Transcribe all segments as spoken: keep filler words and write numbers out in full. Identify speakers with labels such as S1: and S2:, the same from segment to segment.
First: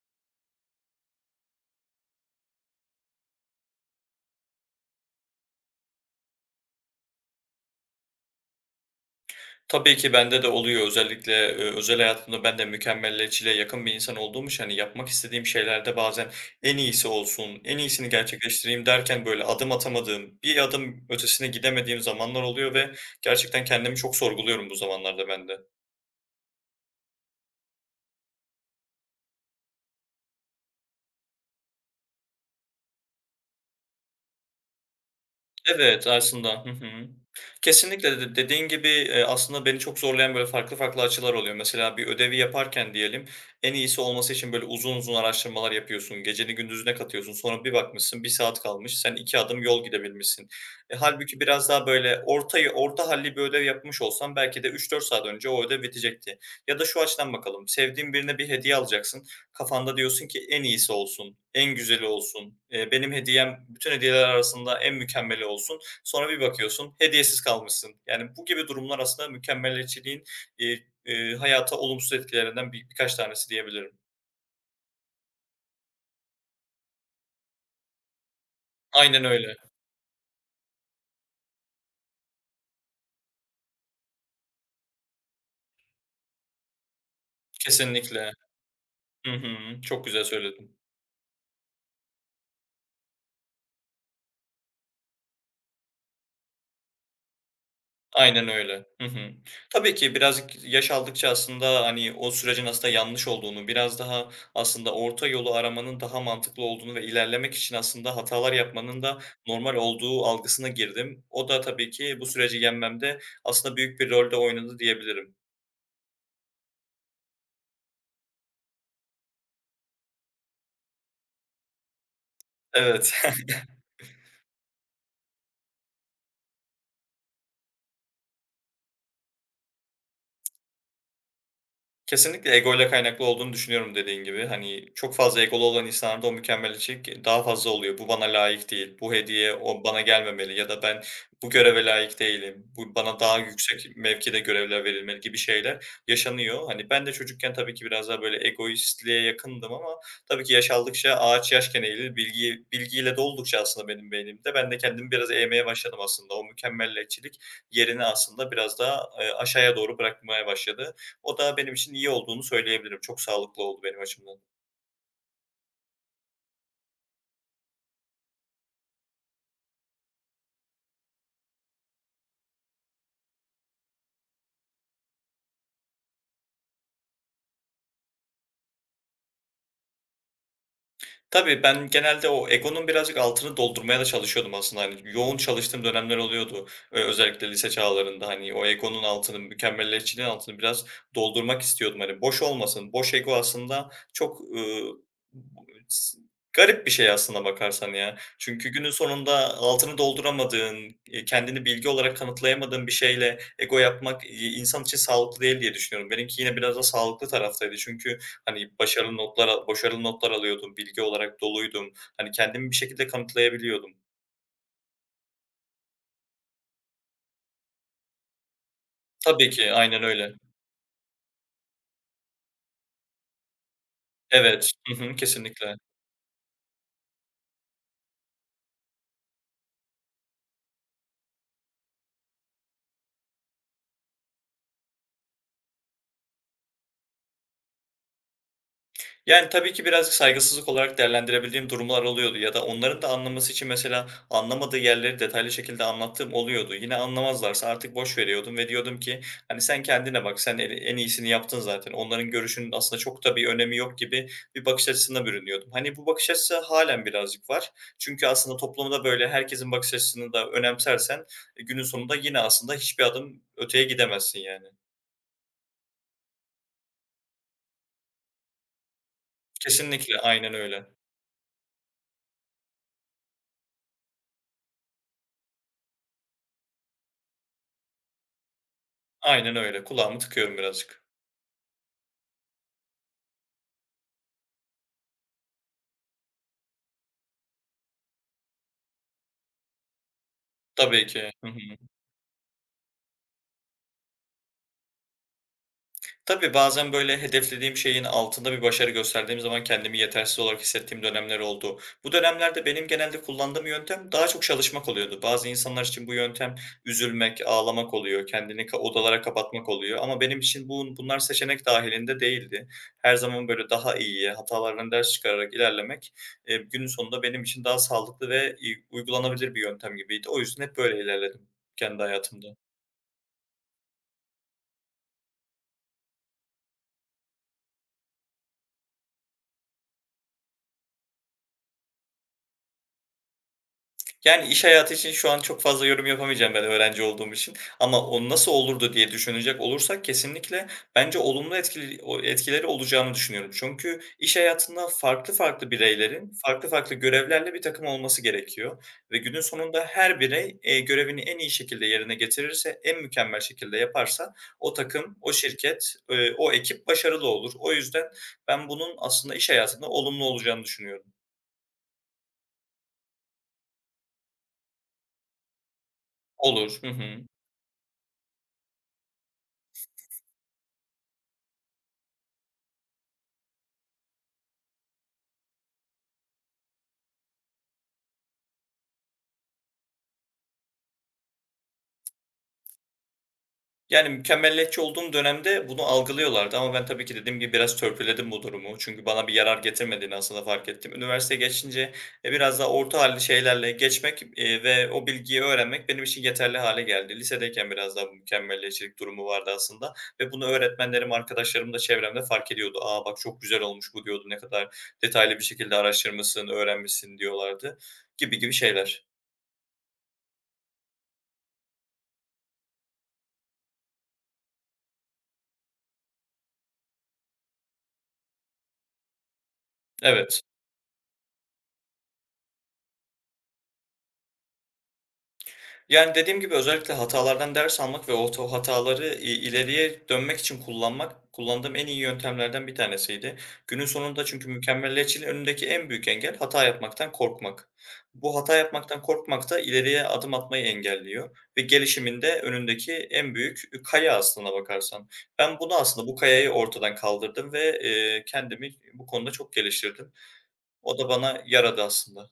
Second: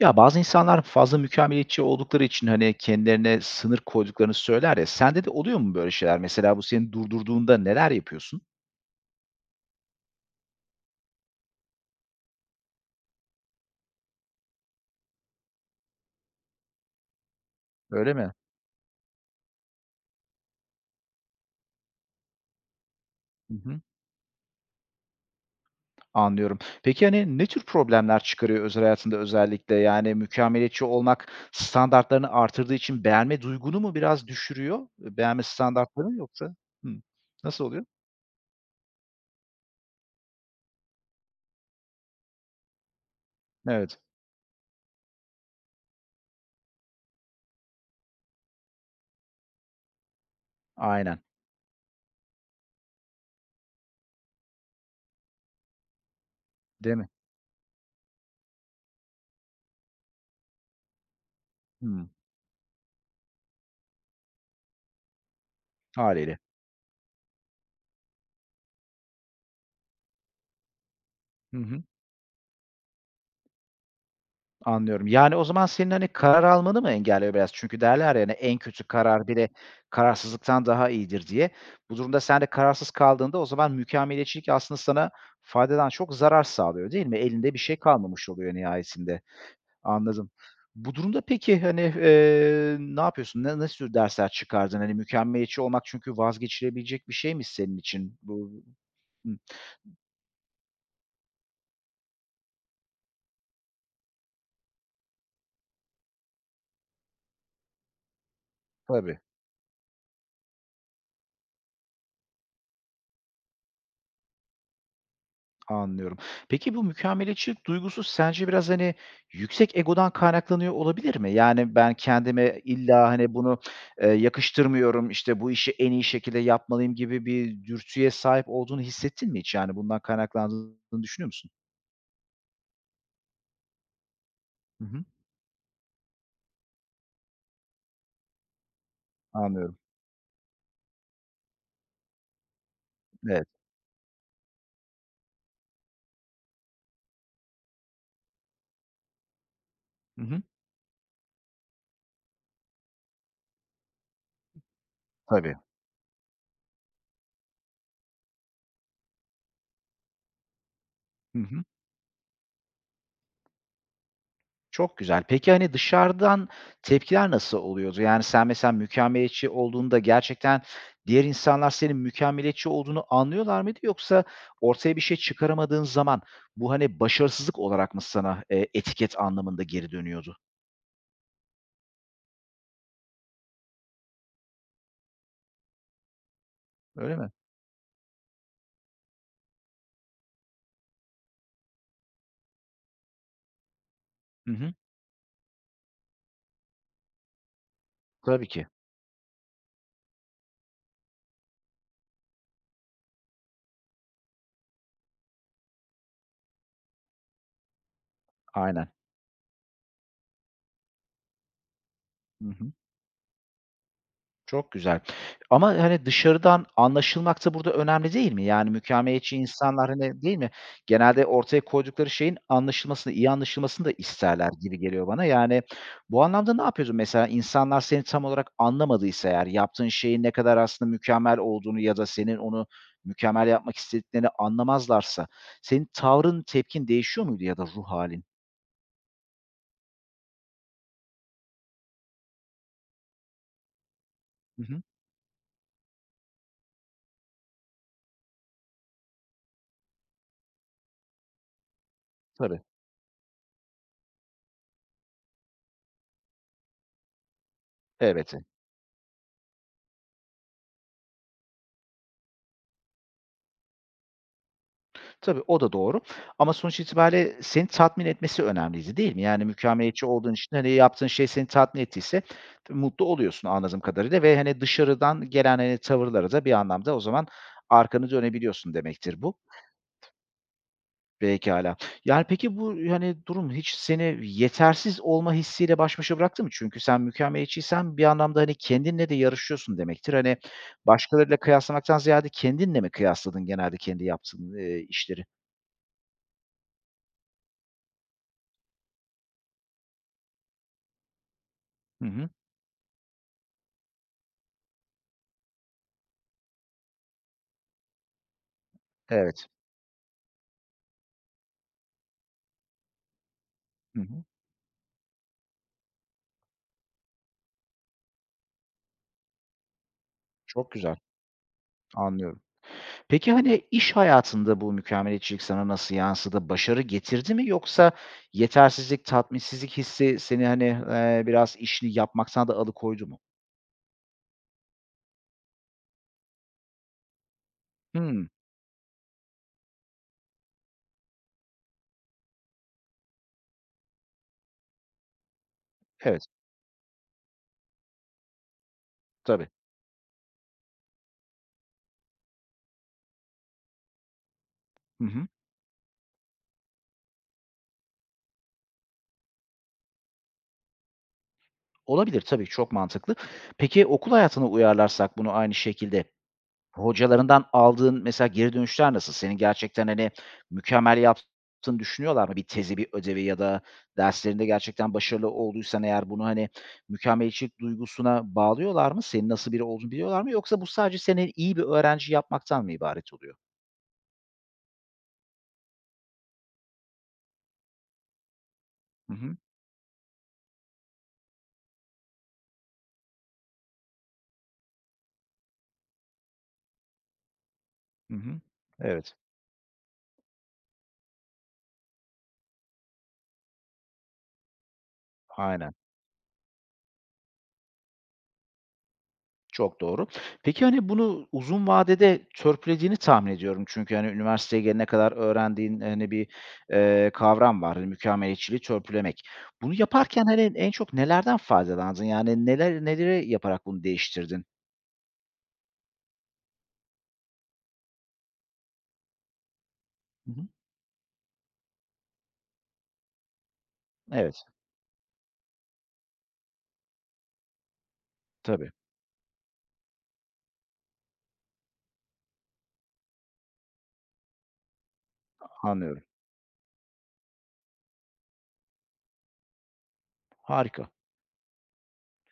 S1: Ya, bazı insanlar fazla mükemmeliyetçi oldukları için, hani, kendilerine sınır koyduklarını söyler ya, sende de oluyor mu böyle şeyler? Mesela bu seni durdurduğunda neler yapıyorsun?
S2: Tabii ki bende de oluyor. Özellikle, eee, özel hayatımda ben de mükemmeliyetçiliğe yakın bir insan olduğum için, hani, yapmak istediğim şeylerde bazen en iyisi olsun, en iyisini
S1: Öyle mi?
S2: gerçekleştireyim derken, böyle, adım atamadığım, bir adım ötesine gidemediğim zamanlar oluyor ve
S1: Hı
S2: gerçekten
S1: hı,
S2: kendimi çok sorguluyorum bu zamanlarda ben de.
S1: anlıyorum. Peki, hani, ne tür problemler çıkarıyor özel hayatında özellikle? Yani mükemmeliyetçi olmak standartlarını artırdığı için beğenme duygunu mu biraz düşürüyor? Beğenme
S2: Evet,
S1: standartlarını yoksa?
S2: aslında. Hı hı.
S1: Hımm. Nasıl oluyor?
S2: Kesinlikle de dediğin gibi, eee, aslında beni çok zorlayan böyle farklı farklı açılar oluyor. Mesela bir ödevi yaparken diyelim, en
S1: Evet,
S2: iyisi olması için böyle uzun uzun araştırmalar yapıyorsun. Geceni gündüzüne katıyorsun. Sonra bir bakmışsın bir saat kalmış. Sen iki adım yol gidebilmişsin. E,
S1: aynen.
S2: hâlbuki biraz daha böyle ortayı orta hâlli bir ödev yapmış olsan belki de üç dört saat önce o ödev bitecekti. Ya da
S1: Değil
S2: şu
S1: mi?
S2: açıdan bakalım, sevdiğin birine bir hediye alacaksın. Kafanda diyorsun ki en iyisi olsun, en güzeli
S1: Hımm.
S2: olsun, eee, benim hediyem bütün hediyeler arasında en mükemmeli olsun. Sonra
S1: Hâliyle.
S2: bir bakıyorsun hediyesiz kalmışsın. Yani bu gibi durumlar aslında mükemmeliyetçiliğin, eee, eee,
S1: Hı
S2: hayata
S1: hı.
S2: olumsuz etkilerinden bir birkaç tanesi diyebilirim.
S1: Anlıyorum. Yani, o zaman senin, hani, karar almanı mı engelliyor biraz? Çünkü derler yani en kötü
S2: Aynen
S1: karar bile
S2: öyle.
S1: kararsızlıktan daha iyidir diye. Bu durumda sen de kararsız kaldığında o zaman mükemmeliyetçilik aslında sana faydadan çok zarar sağlıyor, değil mi? Elinde bir şey kalmamış
S2: Kesinlikle.
S1: oluyor nihayetinde.
S2: Hı hı. Çok güzel
S1: Anladım.
S2: söyledin.
S1: Bu durumda peki, hani, eee, ne yapıyorsun? Ne nasıl tür dersler çıkardın? Hani, mükemmeliyetçi olmak çünkü vazgeçilebilecek bir şey mi senin için.
S2: Aynen
S1: Bu
S2: öyle. Hı
S1: Hı,
S2: hı. Tabii ki birazcık yaş aldıkça aslında, hani, o sürecin aslında yanlış olduğunu, biraz daha aslında orta yolu aramanın daha mantıklı olduğunu ve ilerlemek için aslında hatalar yapmanın
S1: tabii.
S2: da normal olduğu algısına girdim. O da tabii ki bu süreci yenmemde aslında büyük bir rolde oynadı diyebilirim.
S1: Anlıyorum. Peki bu mükemmeliyetçilik duygusu sence biraz, hani, yüksek egodan kaynaklanıyor olabilir mi? Yani, ben kendime illa,
S2: Evet.
S1: hani, bunu, eee, yakıştırmıyorum, işte, bu işi en iyi şekilde yapmalıyım gibi bir dürtüye sahip olduğunu hissettin mi hiç? Yani, bundan kaynaklandığını düşünüyor musun?
S2: Kesinlikle egoyla kaynaklı olduğunu düşünüyorum dediğin gibi.
S1: Hı
S2: Hani,
S1: hı.
S2: çok fazla egolu olan insanlarda o mükemmeliyetçilik daha fazla oluyor. Bu bana layık değil, bu hediye
S1: Anlıyorum.
S2: o bana gelmemeli ya da ben bu göreve layık değilim, bu bana daha
S1: Evet.
S2: yüksek mevkide görevler verilmeli gibi şeyler yaşanıyor. Hani, ben de çocukken tabii ki biraz daha böyle egoistliğe yakındım ama
S1: Hı hı.
S2: tabii ki yaş aldıkça ağaç yaşken eğilir, bilgi bilgiyle doldukça aslında benim beynimde ben de kendimi biraz
S1: Tabii.
S2: eğmeye başladım aslında. O mükemmeliyetçilik yerini aslında biraz daha, eee, aşağıya doğru bırakmaya başladı.
S1: Hı
S2: O da
S1: hı.
S2: benim için iyi olduğunu söyleyebilirim. Çok sağlıklı oldu benim açımdan.
S1: Çok güzel. Peki, hani, dışarıdan tepkiler nasıl oluyordu? Yani, sen mesela mükemmeliyetçi olduğunda gerçekten diğer insanlar senin mükemmeliyetçi olduğunu anlıyorlar mıydı? Yoksa ortaya bir şey çıkaramadığın zaman bu, hani, başarısızlık olarak mı sana, eee, etiket anlamında geri dönüyordu?
S2: Tabii, ben genelde o egonun birazcık altını doldurmaya da çalışıyordum aslında. Hani, yoğun çalıştığım dönemler oluyordu. Eee,
S1: Öyle mi?
S2: özellikle lise çağlarında, hani, o egonun altını, mükemmeliyetçiliğin altını biraz doldurmak istiyordum. Hani, boş olmasın. Boş ego aslında çok,
S1: Hı hı.
S2: ııı, s garip bir şey aslında bakarsan ya.
S1: Tabii ki.
S2: Çünkü günün sonunda altını dolduramadığın, eee, kendini bilgi olarak kanıtlayamadığın bir şeyle ego yapmak, iii, insan için sağlıklı değil diye düşünüyorum. Benimki yine biraz da sağlıklı taraftaydı. Çünkü hani,
S1: Aynen.
S2: başarılı notlar al başarılı notlar alıyordum, bilgi olarak doluydum. Hani,
S1: Hı
S2: kendimi
S1: hı.
S2: bir şekilde kanıtlayabiliyordum.
S1: Çok güzel. Ama, hani, dışarıdan anlaşılmak da burada önemli değil mi? Yani mükemmeliyetçi
S2: Tabii ki,
S1: insanlar,
S2: aynen
S1: hani,
S2: öyle.
S1: değil mi? Genelde ortaya koydukları şeyin anlaşılmasını, iyi anlaşılmasını da isterler
S2: Evet.
S1: gibi
S2: Hı
S1: geliyor
S2: hı,
S1: bana. Yani
S2: kesinlikle.
S1: bu anlamda ne yapıyorsun mesela? İnsanlar seni tam olarak anlamadıysa eğer, yaptığın şeyin ne kadar aslında mükemmel olduğunu ya da senin onu mükemmel yapmak istediklerini anlamazlarsa senin tavrın, tepkin değişiyor muydu ya da ruh halin?
S2: Yani, tabii ki birazcık saygısızlık olarak değerlendirebildiğim durumlar oluyordu ya da onların da anlaması için mesela
S1: Hı
S2: anlamadığı
S1: hı.
S2: yerleri detaylı şekilde anlattığım oluyordu. Yine anlamazlarsa artık boş veriyordum ve diyordum ki, hani, "Sen kendine bak, sen en en iyisini yaptın zaten. Onların
S1: Tabii.
S2: görüşünün aslında çok da bir önemi yok." gibi bir bakış açısına bürünüyordum. Hani, bu bakış açısı hâlen birazcık var. Çünkü
S1: Elbette.
S2: aslında toplumda böyle herkesin bakış açısını da önemsersen, e, günün sonunda yine aslında hiçbir adım öteye gidemezsin yani.
S1: Tabii, o da doğru ama sonuç itibariyle seni tatmin etmesi önemliydi, değil mi? Yani mükemmeliyetçi
S2: Kesinlikle,
S1: olduğun
S2: aynen
S1: için, hani,
S2: öyle.
S1: yaptığın şey seni tatmin ettiyse mutlu oluyorsun anladığım kadarıyla ve, hani, dışarıdan gelen, hani, tavırlara da bir anlamda o zaman arkanı dönebiliyorsun demektir bu.
S2: Aynen öyle. Kulağımı tıkıyorum birazcık.
S1: Pekâlâ. Yani, peki bu, hani, durum hiç seni yetersiz olma hissiyle baş başa bıraktı mı? Çünkü sen mükemmeliyetçiysen bir anlamda, hani, kendinle de yarışıyorsun demektir. Hani,
S2: Tabii ki.
S1: başkalarıyla
S2: Hı hı.
S1: kıyaslamaktan ziyade kendinle mi kıyasladın genelde kendi yaptığın, eee, işleri?
S2: Tabii bazen böyle hedeflediğim şeyin altında bir başarı gösterdiğim zaman kendimi yetersiz olarak hissettiğim dönemler oldu.
S1: Hı
S2: Bu
S1: hı.
S2: dönemlerde benim genelde kullandığım yöntem daha çok çalışmak oluyordu. Bazı insanlar için bu yöntem üzülmek, ağlamak oluyor, kendini ka odalara
S1: Evet.
S2: kapatmak oluyor ama benim için bun bunlar seçenek dahilinde değildi. Her zaman böyle daha
S1: Hı hı.
S2: iyiye, hatalardan ders çıkararak ilerlemek, eee, günün sonunda benim için daha sağlıklı ve, iii, uygulanabilir bir yöntem gibiydi. O yüzden
S1: Çok
S2: hep
S1: güzel,
S2: böyle ilerledim kendi
S1: anlıyorum.
S2: hayatımda.
S1: Peki, hani, iş hayatında bu mükemmeliyetçilik sana nasıl yansıdı? Başarı getirdi mi yoksa yetersizlik, tatminsizlik hissi seni, hani, eee, biraz işini yapmaktan da alıkoydu mu?
S2: Yani, iş hayatı için şu an çok fazla yorum yapamayacağım ben öğrenci olduğum için ama
S1: Hımm.
S2: o nasıl olurdu diye düşünecek olursak kesinlikle bence olumlu etkili o etkileri olacağını düşünüyorum. Çünkü iş hayatında farklı farklı
S1: Evet,
S2: bireylerin farklı farklı görevlerle bir takım olması gerekiyor ve günün
S1: tabii.
S2: sonunda her birey, eee, görevini en iyi şekilde yerine getirirse, en mükemmel şekilde yaparsa o
S1: Hı
S2: takım,
S1: hı.
S2: o şirket, eee, o ekip başarılı olur. O yüzden ben bunun aslında iş hayatında olumlu olacağını düşünüyorum.
S1: Olabilir tabii, çok mantıklı. Peki, okul hayatına uyarlarsak bunu aynı şekilde
S2: Olur. Hı hı.
S1: hocalarından aldığın mesela geri dönüşler nasıl? Senin gerçekten, hani, mükemmel yaptığını düşünüyorlar mı? Bir tezi, bir ödevi ya da derslerinde gerçekten başarılı olduysan eğer bunu, hani, mükemmeliyetçilik duygusuna bağlıyorlar mı? Senin nasıl biri olduğunu biliyorlar mı? Yoksa bu sadece seni iyi bir öğrenci yapmaktan mı ibaret oluyor?
S2: Yani, mükemmeliyetçi olduğum dönemde bunu algılıyorlardı ama ben tabii ki dediğim gibi biraz törpüledim bu durumu. Çünkü
S1: Hı
S2: bana bir
S1: hı.
S2: yarar getirmediğini aslında fark ettim. Üniversiteye geçince, eee, biraz daha orta hâlli şeylerle geçmek, eee, ve o bilgiyi öğrenmek benim için yeterli hale geldi. Lisedeyken biraz daha bu
S1: Hı hı.
S2: mükemmeliyetçilik
S1: Evet.
S2: durumu vardı aslında ve bunu öğretmenlerim, arkadaşlarım da çevremde fark ediyordu. "Aa bak çok güzel olmuş bu." diyordu. "Ne kadar detaylı bir
S1: Aynen.
S2: şekilde araştırmışsın, öğrenmişsin." diyorlardı gibi gibi şeyler.
S1: Çok doğru. Peki, hani, bunu uzun vadede törpülediğini tahmin ediyorum. Çünkü, hani, üniversiteye gelene kadar öğrendiğin, hani, bir, eee, kavram var, hani, mükemmeliyetçiliği törpülemek. Bunu yaparken,
S2: Evet.
S1: hani, en çok nelerden faydalandın? Yani neler neleri yaparak bunu değiştirdin?
S2: Yani, dediğim gibi özellikle hatalardan ders almak ve ot o to- hataları, iii, ileriye
S1: Hı
S2: dönmek
S1: hı.
S2: için kullanmak, kullandığım en iyi yöntemlerden bir tanesiydi. Günün sonunda
S1: Evet,
S2: çünkü mükemmeliyetçiliğin önündeki en büyük engel hata yapmaktan korkmak. Bu hata
S1: tabii,
S2: yapmaktan korkmak da ileriye adım atmayı engelliyor ve gelişiminde önündeki en büyük, ü kaya aslına bakarsan. Ben bunu
S1: anlıyorum.
S2: aslında bu kayayı ortadan kaldırdım ve, eee, kendimi bu konuda çok geliştirdim.
S1: Harika.
S2: O da bana yaradı aslında.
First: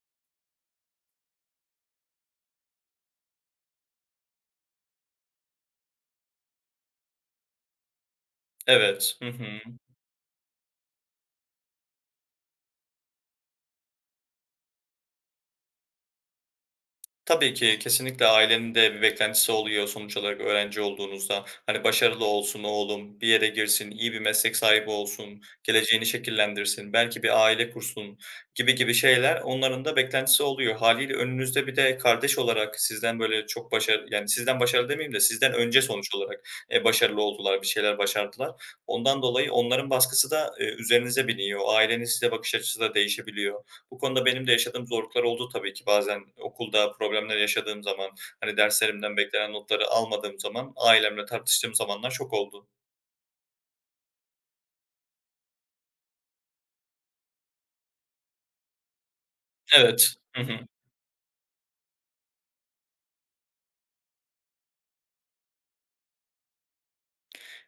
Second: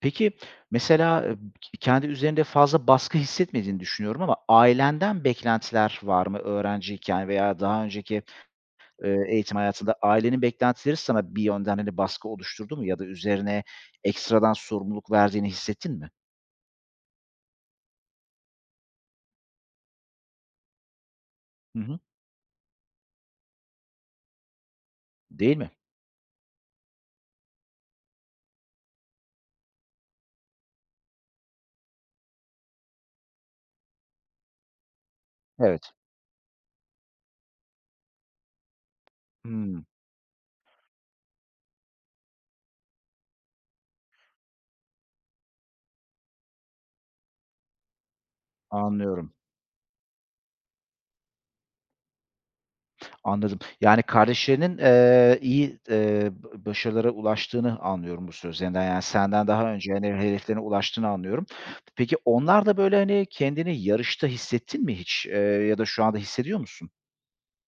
S1: Peki, mesela, eee, kendi üzerinde fazla baskı hissetmediğini düşünüyorum ama ailenden beklentiler var mı öğrenciyken veya daha önceki
S2: Evet.
S1: Eee,
S2: Hı hı.
S1: eğitim hayatında ailenin beklentileri sana bir yönden, hani, baskı oluşturdu mu ya da üzerine ekstradan sorumluluk verdiğini hissettin mi?
S2: Tabii ki, kesinlikle ailenin de bir beklentisi oluyor sonuç olarak öğrenci olduğunuzda.
S1: Hı
S2: Hani,
S1: hı.
S2: "Başarılı olsun oğlum, bir yere girsin, iyi bir meslek sahibi olsun,
S1: Değil mi?
S2: geleceğini şekillendirsin, belki bir aile kursun." gibi gibi şeyler onların da beklentisi oluyor. Haliyle önünüzde bir de kardeş olarak sizden, böyle, çok başarı yani, sizden başarılı demeyeyim de sizden önce
S1: Evet.
S2: sonuç olarak, eee, başarılı oldular, bir şeyler başardılar. Ondan dolayı
S1: Hımm,
S2: onların baskısı da, eee, üzerinize biniyor. Ailenin size bakış açısı da değişebiliyor. Bu konuda benim de yaşadığım zorluklar oldu tabii ki. Bazen okulda problemler yaşadığım zaman, hani, derslerimden
S1: anlıyorum,
S2: beklenen notları almadığım zaman ailemle tartıştığım zamanlar çok oldu.
S1: anladım. Yani kardeşlerinin, eee, iyi, eee, b başarılara ulaştığını anlıyorum bu sözlerinden. Yani senden daha önce, hani,
S2: Evet. Hı hı.
S1: hedeflerine ulaştığını anlıyorum. Peki onlar da, böyle, hani, kendini yarışta hissettin mi hiç, eee, ya da şu anda hissediyor musun?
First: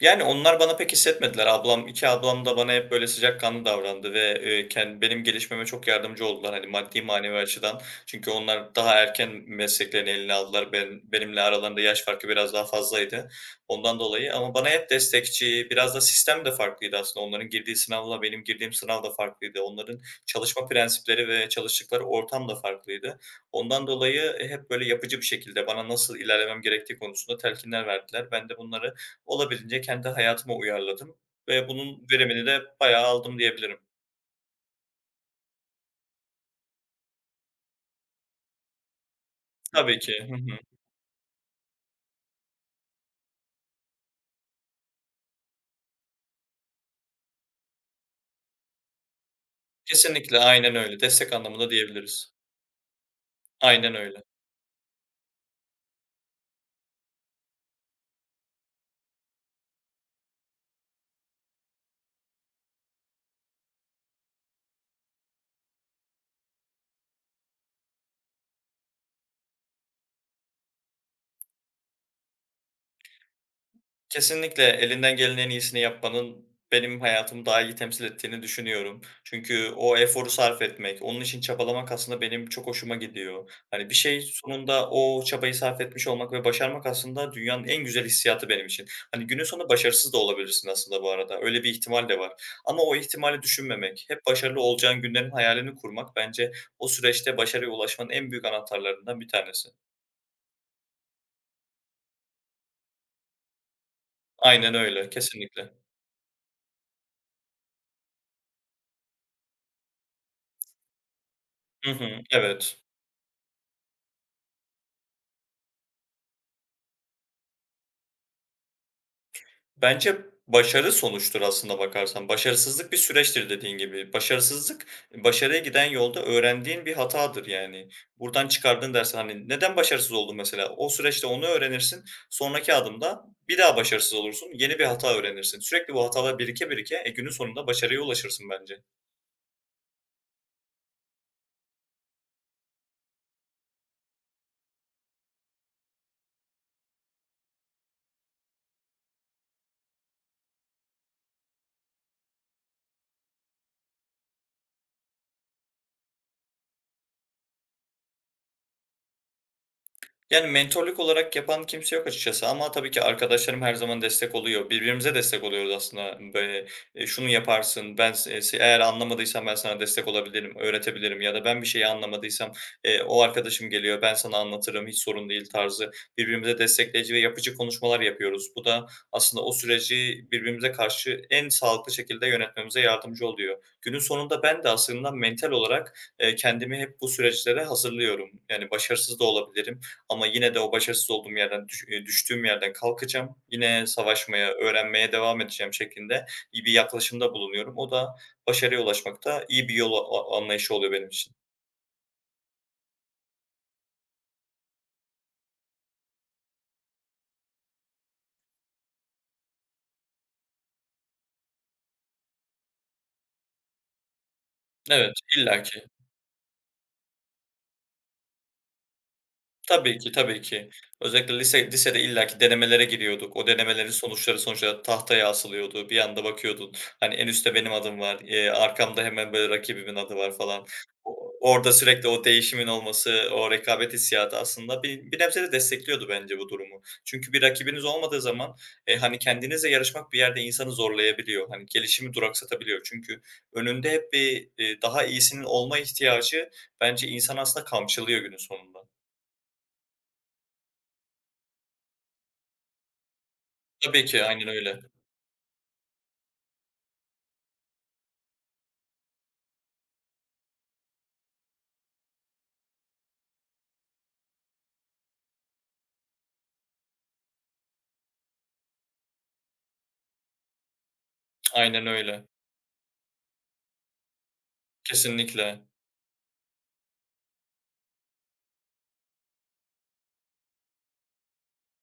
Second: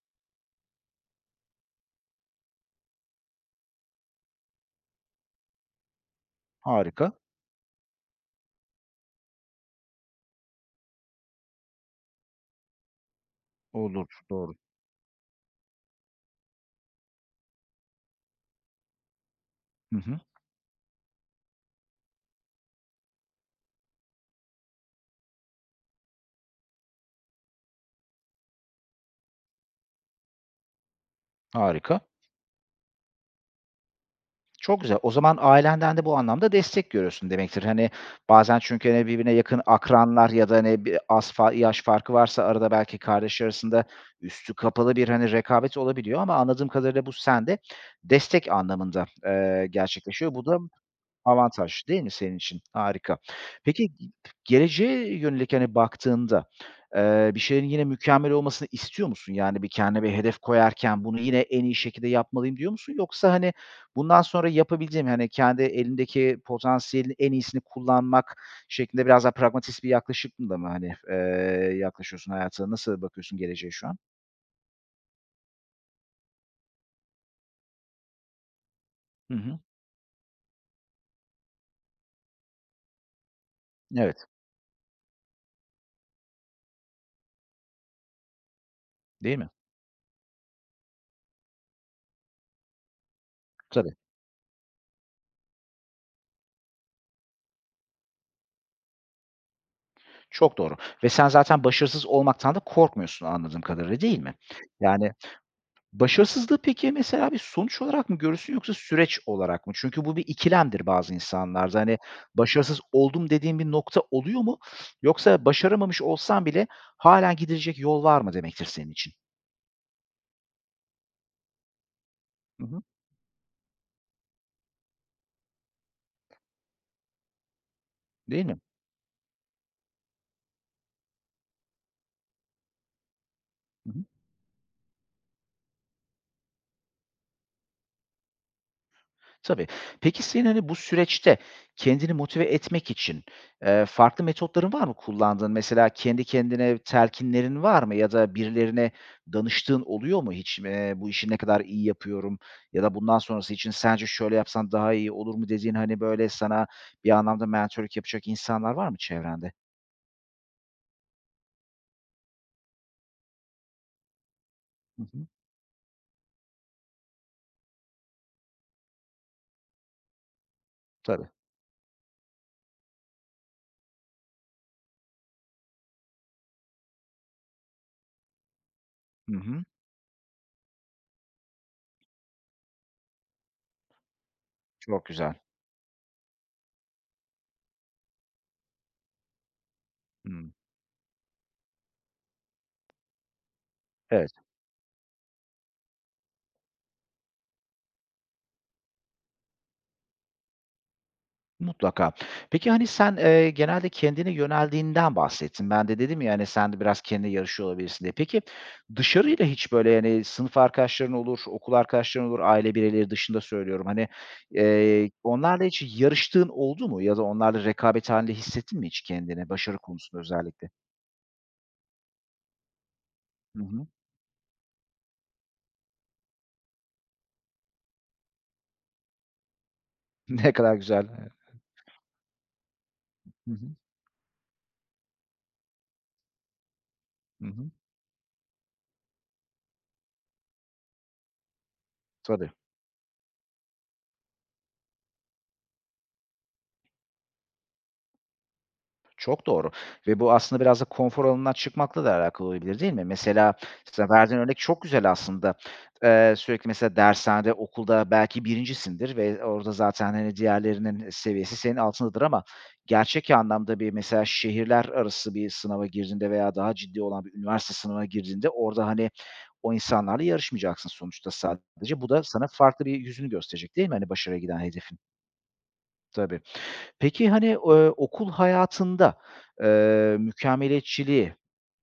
S2: Yani, onlar bana pek hissetmediler. Ablam iki ablam da bana hep böyle sıcakkanlı davrandı ve, eee, ken benim gelişmeme çok yardımcı oldular, hani, maddi
S1: Harika.
S2: manevi açıdan. Çünkü onlar daha erken mesleklerini eline aldılar. Ben benimle aralarında yaş farkı biraz daha fazlaydı ondan
S1: Olur,
S2: dolayı
S1: doğru.
S2: ama bana hep destekçi, biraz da sistem de farklıydı aslında. Onların girdiği sınavla benim girdiğim sınav da farklıydı.
S1: Hı
S2: Onların
S1: hı.
S2: çalışma prensipleri ve çalıştıkları ortam da farklıydı. Ondan dolayı hep böyle yapıcı bir şekilde bana nasıl ilerlemem gerektiği konusunda telkinler verdiler. Ben de bunları olabildiğince kendi hayatıma uyarladım ve
S1: Harika.
S2: bunun verimini de bayağı aldım diyebilirim.
S1: Çok güzel. O zaman ailenden de bu anlamda destek görüyorsun demektir. Hani, bazen çünkü, hani, birbirine yakın
S2: Tabii ki.
S1: akranlar
S2: Hı
S1: ya da,
S2: hı.
S1: hani, bir az fa yaş farkı varsa arada belki kardeş arasında üstü kapalı bir, hani, rekabet olabiliyor ama anladığım kadarıyla bu sende destek anlamında, eee, gerçekleşiyor.
S2: Kesinlikle,
S1: Bu da
S2: aynen öyle. Destek
S1: avantaj,
S2: anlamında
S1: değil mi
S2: diyebiliriz.
S1: senin için? Harika. Peki,
S2: Aynen öyle.
S1: geleceğe yönelik, hani, baktığında, eee, bir şeylerin yine mükemmel olmasını istiyor musun? Yani, bir kendine bir hedef koyarken bunu yine en iyi şekilde yapmalıyım diyor musun? Yoksa, hani, bundan sonra yapabileceğim, hani, kendi elindeki potansiyelin en iyisini kullanmak şeklinde biraz daha pragmatist bir yaklaşımla mı, hani, eee, yaklaşıyorsun hayata? Nasıl bakıyorsun geleceğe şu an?
S2: Kesinlikle elinden gelen en iyisini yapmanın benim hayatımı daha iyi temsil ettiğini düşünüyorum.
S1: Hı hı.
S2: Çünkü o eforu sarf etmek, onun için çabalamak aslında benim çok hoşuma gidiyor. Hani bir şey
S1: Evet,
S2: sonunda o çabayı sarf etmiş olmak ve başarmak aslında dünyanın en güzel hissiyatı benim için. Hani
S1: değil
S2: günün
S1: mi?
S2: sonunda başarısız da olabilirsin aslında bu arada. Öyle bir ihtimal de var. Ama o ihtimali
S1: Tabii.
S2: düşünmemek, hep başarılı olacağın günlerin hayalini kurmak bence o süreçte başarıya ulaşmanın en büyük anahtarlarından bir tanesi.
S1: Çok doğru ve sen zaten başarısız olmaktan da korkmuyorsun anladığım kadarıyla, değil mi?
S2: Aynen öyle,
S1: Yani
S2: kesinlikle.
S1: başarısızlığı peki mesela bir sonuç olarak mı görürsün yoksa süreç olarak mı? Çünkü bu bir ikilemdir bazı insanlarda.
S2: Hı
S1: Hani,
S2: hı,
S1: başarısız
S2: evet.
S1: oldum dediğin bir nokta oluyor mu? Yoksa başaramamış olsan bile halen gidilecek yol var mı demektir senin için?
S2: Bence başarı sonuçtur aslında bakarsan.
S1: Hı hı.
S2: Başarısızlık bir süreçtir dediğin gibi. Başarısızlık, başarıya giden yolda öğrendiğin bir hatadır yani.
S1: Değil
S2: Buradan
S1: mi?
S2: çıkardığın dersen hani, neden başarısız oldun mesela? O süreçte onu öğrenirsin. Sonraki adımda bir daha
S1: Hı hı.
S2: başarısız olursun. Yeni bir hata öğrenirsin. Sürekli bu hatalar birike birike, e, günün sonunda başarıya ulaşırsın bence.
S1: Tabii. Peki senin, hani, bu süreçte kendini motive etmek için, eee, farklı metotların var mı kullandığın? Mesela kendi kendine telkinlerin var mı ya da birilerine danıştığın oluyor mu hiç? Eee, "Bu işi ne kadar iyi yapıyorum?" ya da "Bundan sonrası için sence şöyle yapsan daha iyi olur mu?" dediğin, hani, böyle sana bir anlamda mentörlük yapacak insanlar var mı çevrende?
S2: Yani, mentorluk olarak yapan kimse yok açıkçası ama tabii ki arkadaşlarım her zaman destek oluyor.
S1: Hı
S2: Birbirimize
S1: hı.
S2: destek oluyoruz aslında. Böyle, eee, "Şunu yaparsın, ben s eee, eğer anlamadıysam ben sana destek olabilirim, öğretebilirim."
S1: Tabii.
S2: ya da "Ben bir şeyi anlamadıysam, eee, o arkadaşım geliyor, ben sana anlatırım, hiç sorun değil." tarzı birbirimize destekleyici ve yapıcı konuşmalar yapıyoruz. Bu da
S1: Hı
S2: aslında o
S1: hı.
S2: süreci birbirimize karşı en sağlıklı şekilde yönetmemize yardımcı oluyor. Günün sonunda ben de
S1: Çok
S2: aslında
S1: güzel.
S2: mental olarak, eee, kendimi hep bu süreçlere hazırlıyorum. Yani, başarısız da olabilirim ama
S1: Hımm.
S2: yine de o başarısız olduğum yerden, düş eee, düştüğüm yerden kalkacağım. Yine
S1: Evet.
S2: savaşmaya, öğrenmeye devam edeceğim şeklinde iyi bir yaklaşımda bulunuyorum. O da başarıya ulaşmakta iyi bir yol a anlayışı oluyor benim için.
S1: Mutlaka. Peki, hani, sen, eee, genelde kendine yöneldiğinden bahsettin. Ben de dedim ya, hani, sen de biraz kendine yarışıyor olabilirsin diye. Peki, dışarıyla hiç böyle, yani, sınıf arkadaşların olur, okul arkadaşların olur, aile bireyleri dışında söylüyorum. Hani, eee,
S2: Evet,
S1: onlarla hiç
S2: illaki.
S1: yarıştığın oldu mu ya da onlarla rekabet hâlinde hissettin mi hiç kendini başarı
S2: Tabii ki,
S1: konusunda
S2: tabii
S1: özellikle?
S2: ki. Özellikle lise lisede illaki denemelere giriyorduk. O
S1: Hı hı.
S2: denemelerin sonuçları sonuçta tahtaya asılıyordu. Bir anda bakıyordun, hani, en üstte benim adım var, eee, arkamda hemen, böyle, rakibimin adı var
S1: Ne
S2: falan.
S1: kadar güzel. Evet.
S2: O orada sürekli o değişimin olması, o
S1: Hı hı.
S2: rekabet hissiyatı aslında bir bir nebze de destekliyordu bence bu durumu. Çünkü bir
S1: Hı hı.
S2: rakibiniz olmadığı zaman, eee, hani, kendinizle yarışmak bir yerde insanı zorlayabiliyor. Hani, gelişimi
S1: Tabii.
S2: duraksatabiliyor. Çünkü önünde hep bir, eee, daha iyisinin olma ihtiyacı bence insanı aslında kamçılıyor günün sonunda.
S1: Çok doğru ve bu aslında biraz da konfor alanından çıkmakla da alakalı olabilir, değil mi? Mesela
S2: Tabii
S1: sen
S2: ki,
S1: verdiğin
S2: aynen
S1: örnek
S2: öyle.
S1: çok güzel aslında. Eee, sürekli mesela dershanede, okulda belki birincisindir ve orada zaten, hani, diğerlerinin seviyesi senin altındadır ama gerçek anlamda bir mesela şehirler arası bir sınava girdiğinde veya daha ciddi olan bir üniversite sınavına girdiğinde orada, hani, o insanlarla yarışmayacaksın sonuçta
S2: Aynen
S1: sadece. Bu da
S2: öyle.
S1: sana farklı bir yüzünü gösterecek, değil mi, hani, başarıya giden hedefin?
S2: Kesinlikle.
S1: Tabii. Peki, hani, eee, okul hayatında, eee, mükemmeliyetçiliği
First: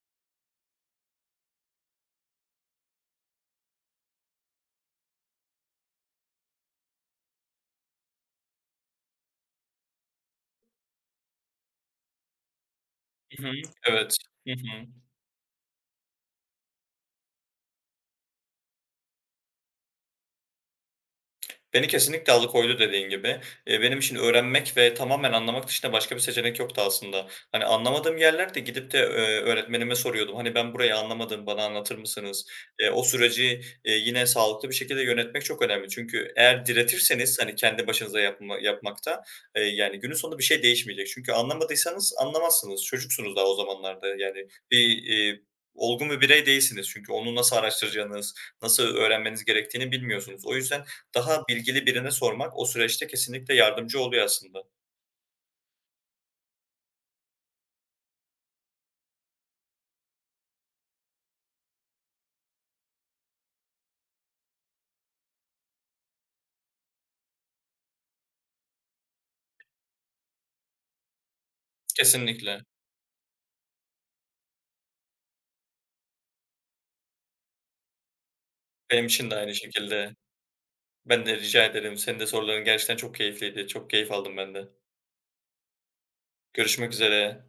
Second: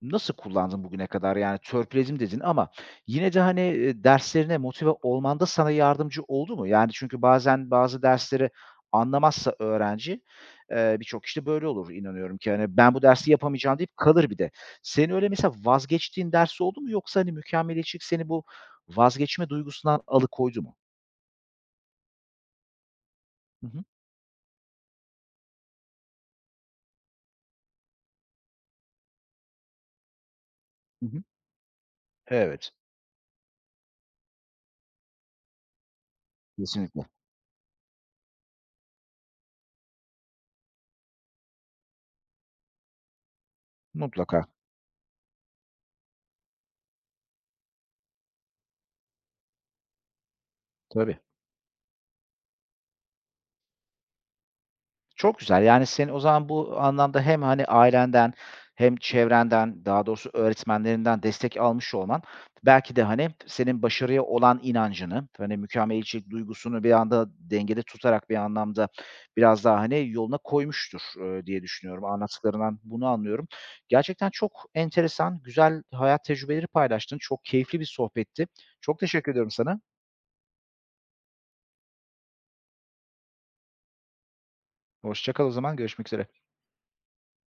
S1: nasıl kullandın bugüne kadar? Yani, "törpüledim" dedin ama yine de, hani, eee, derslerine motive olmanda sana yardımcı oldu mu? Yani, çünkü bazen bazı dersleri anlamazsa öğrenci, eee, birçok kişi de böyle olur inanıyorum ki, hani, "Ben bu dersi
S2: Hı hı.
S1: yapamayacağım." deyip
S2: Evet.
S1: kalır bir de.
S2: Hı hı.
S1: Senin öyle mesela vazgeçtiğin ders oldu mu yoksa, hani, mükemmeliyetçilik seni bu vazgeçme duygusundan alıkoydu mu?
S2: Beni kesinlikle alıkoydu dediğin gibi.
S1: Hı
S2: Eee,
S1: hı.
S2: benim için öğrenmek ve tamamen anlamak dışında başka bir seçenek yoktu aslında. Hani anlamadığım yerlerde gidip de, eee, öğretmenime soruyordum. Hani, "Ben burayı
S1: Hı hı.
S2: anlamadım, bana anlatır mısınız?"
S1: Evet,
S2: Eee, o süreci, eee, yine sağlıklı bir şekilde yönetmek çok önemli. Çünkü eğer
S1: kesinlikle.
S2: diretirseniz, hani, kendi başınıza yapma yapmakta, eee, yani, günün sonunda bir şey değişmeyecek. Çünkü anlamadıysanız anlamazsınız. Çocuksunuz daha o zamanlarda.
S1: Mutlaka.
S2: Yani, bir, eee, olgun bir birey değilsiniz çünkü onu nasıl araştıracağınız, nasıl öğrenmeniz gerektiğini bilmiyorsunuz. O yüzden
S1: Tabii.
S2: daha bilgili birine sormak o süreçte kesinlikle yardımcı oluyor aslında.
S1: Çok güzel. Yani, senin o zaman bu anlamda hem, hani, ailenden hem çevrenden, daha doğrusu öğretmenlerinden destek almış olman belki de, hani, senin başarıya olan inancını, hani, mükemmeliyetçilik duygusunu bir anda dengede tutarak bir anlamda biraz daha, hani, yoluna koymuştur, eee, diye düşünüyorum.
S2: Kesinlikle.
S1: Anlattıklarından bunu anlıyorum. Gerçekten çok enteresan, güzel hayat tecrübeleri paylaştın. Çok keyifli bir sohbetti. Çok
S2: Benim için
S1: teşekkür
S2: de
S1: ediyorum
S2: aynı
S1: sana.
S2: şekilde. Ben de rica ederim. Senin de soruların gerçekten çok keyifliydi. Çok keyif aldım ben de.
S1: Hoşça kal o zaman. Görüşmek üzere.
S2: Görüşmek üzere.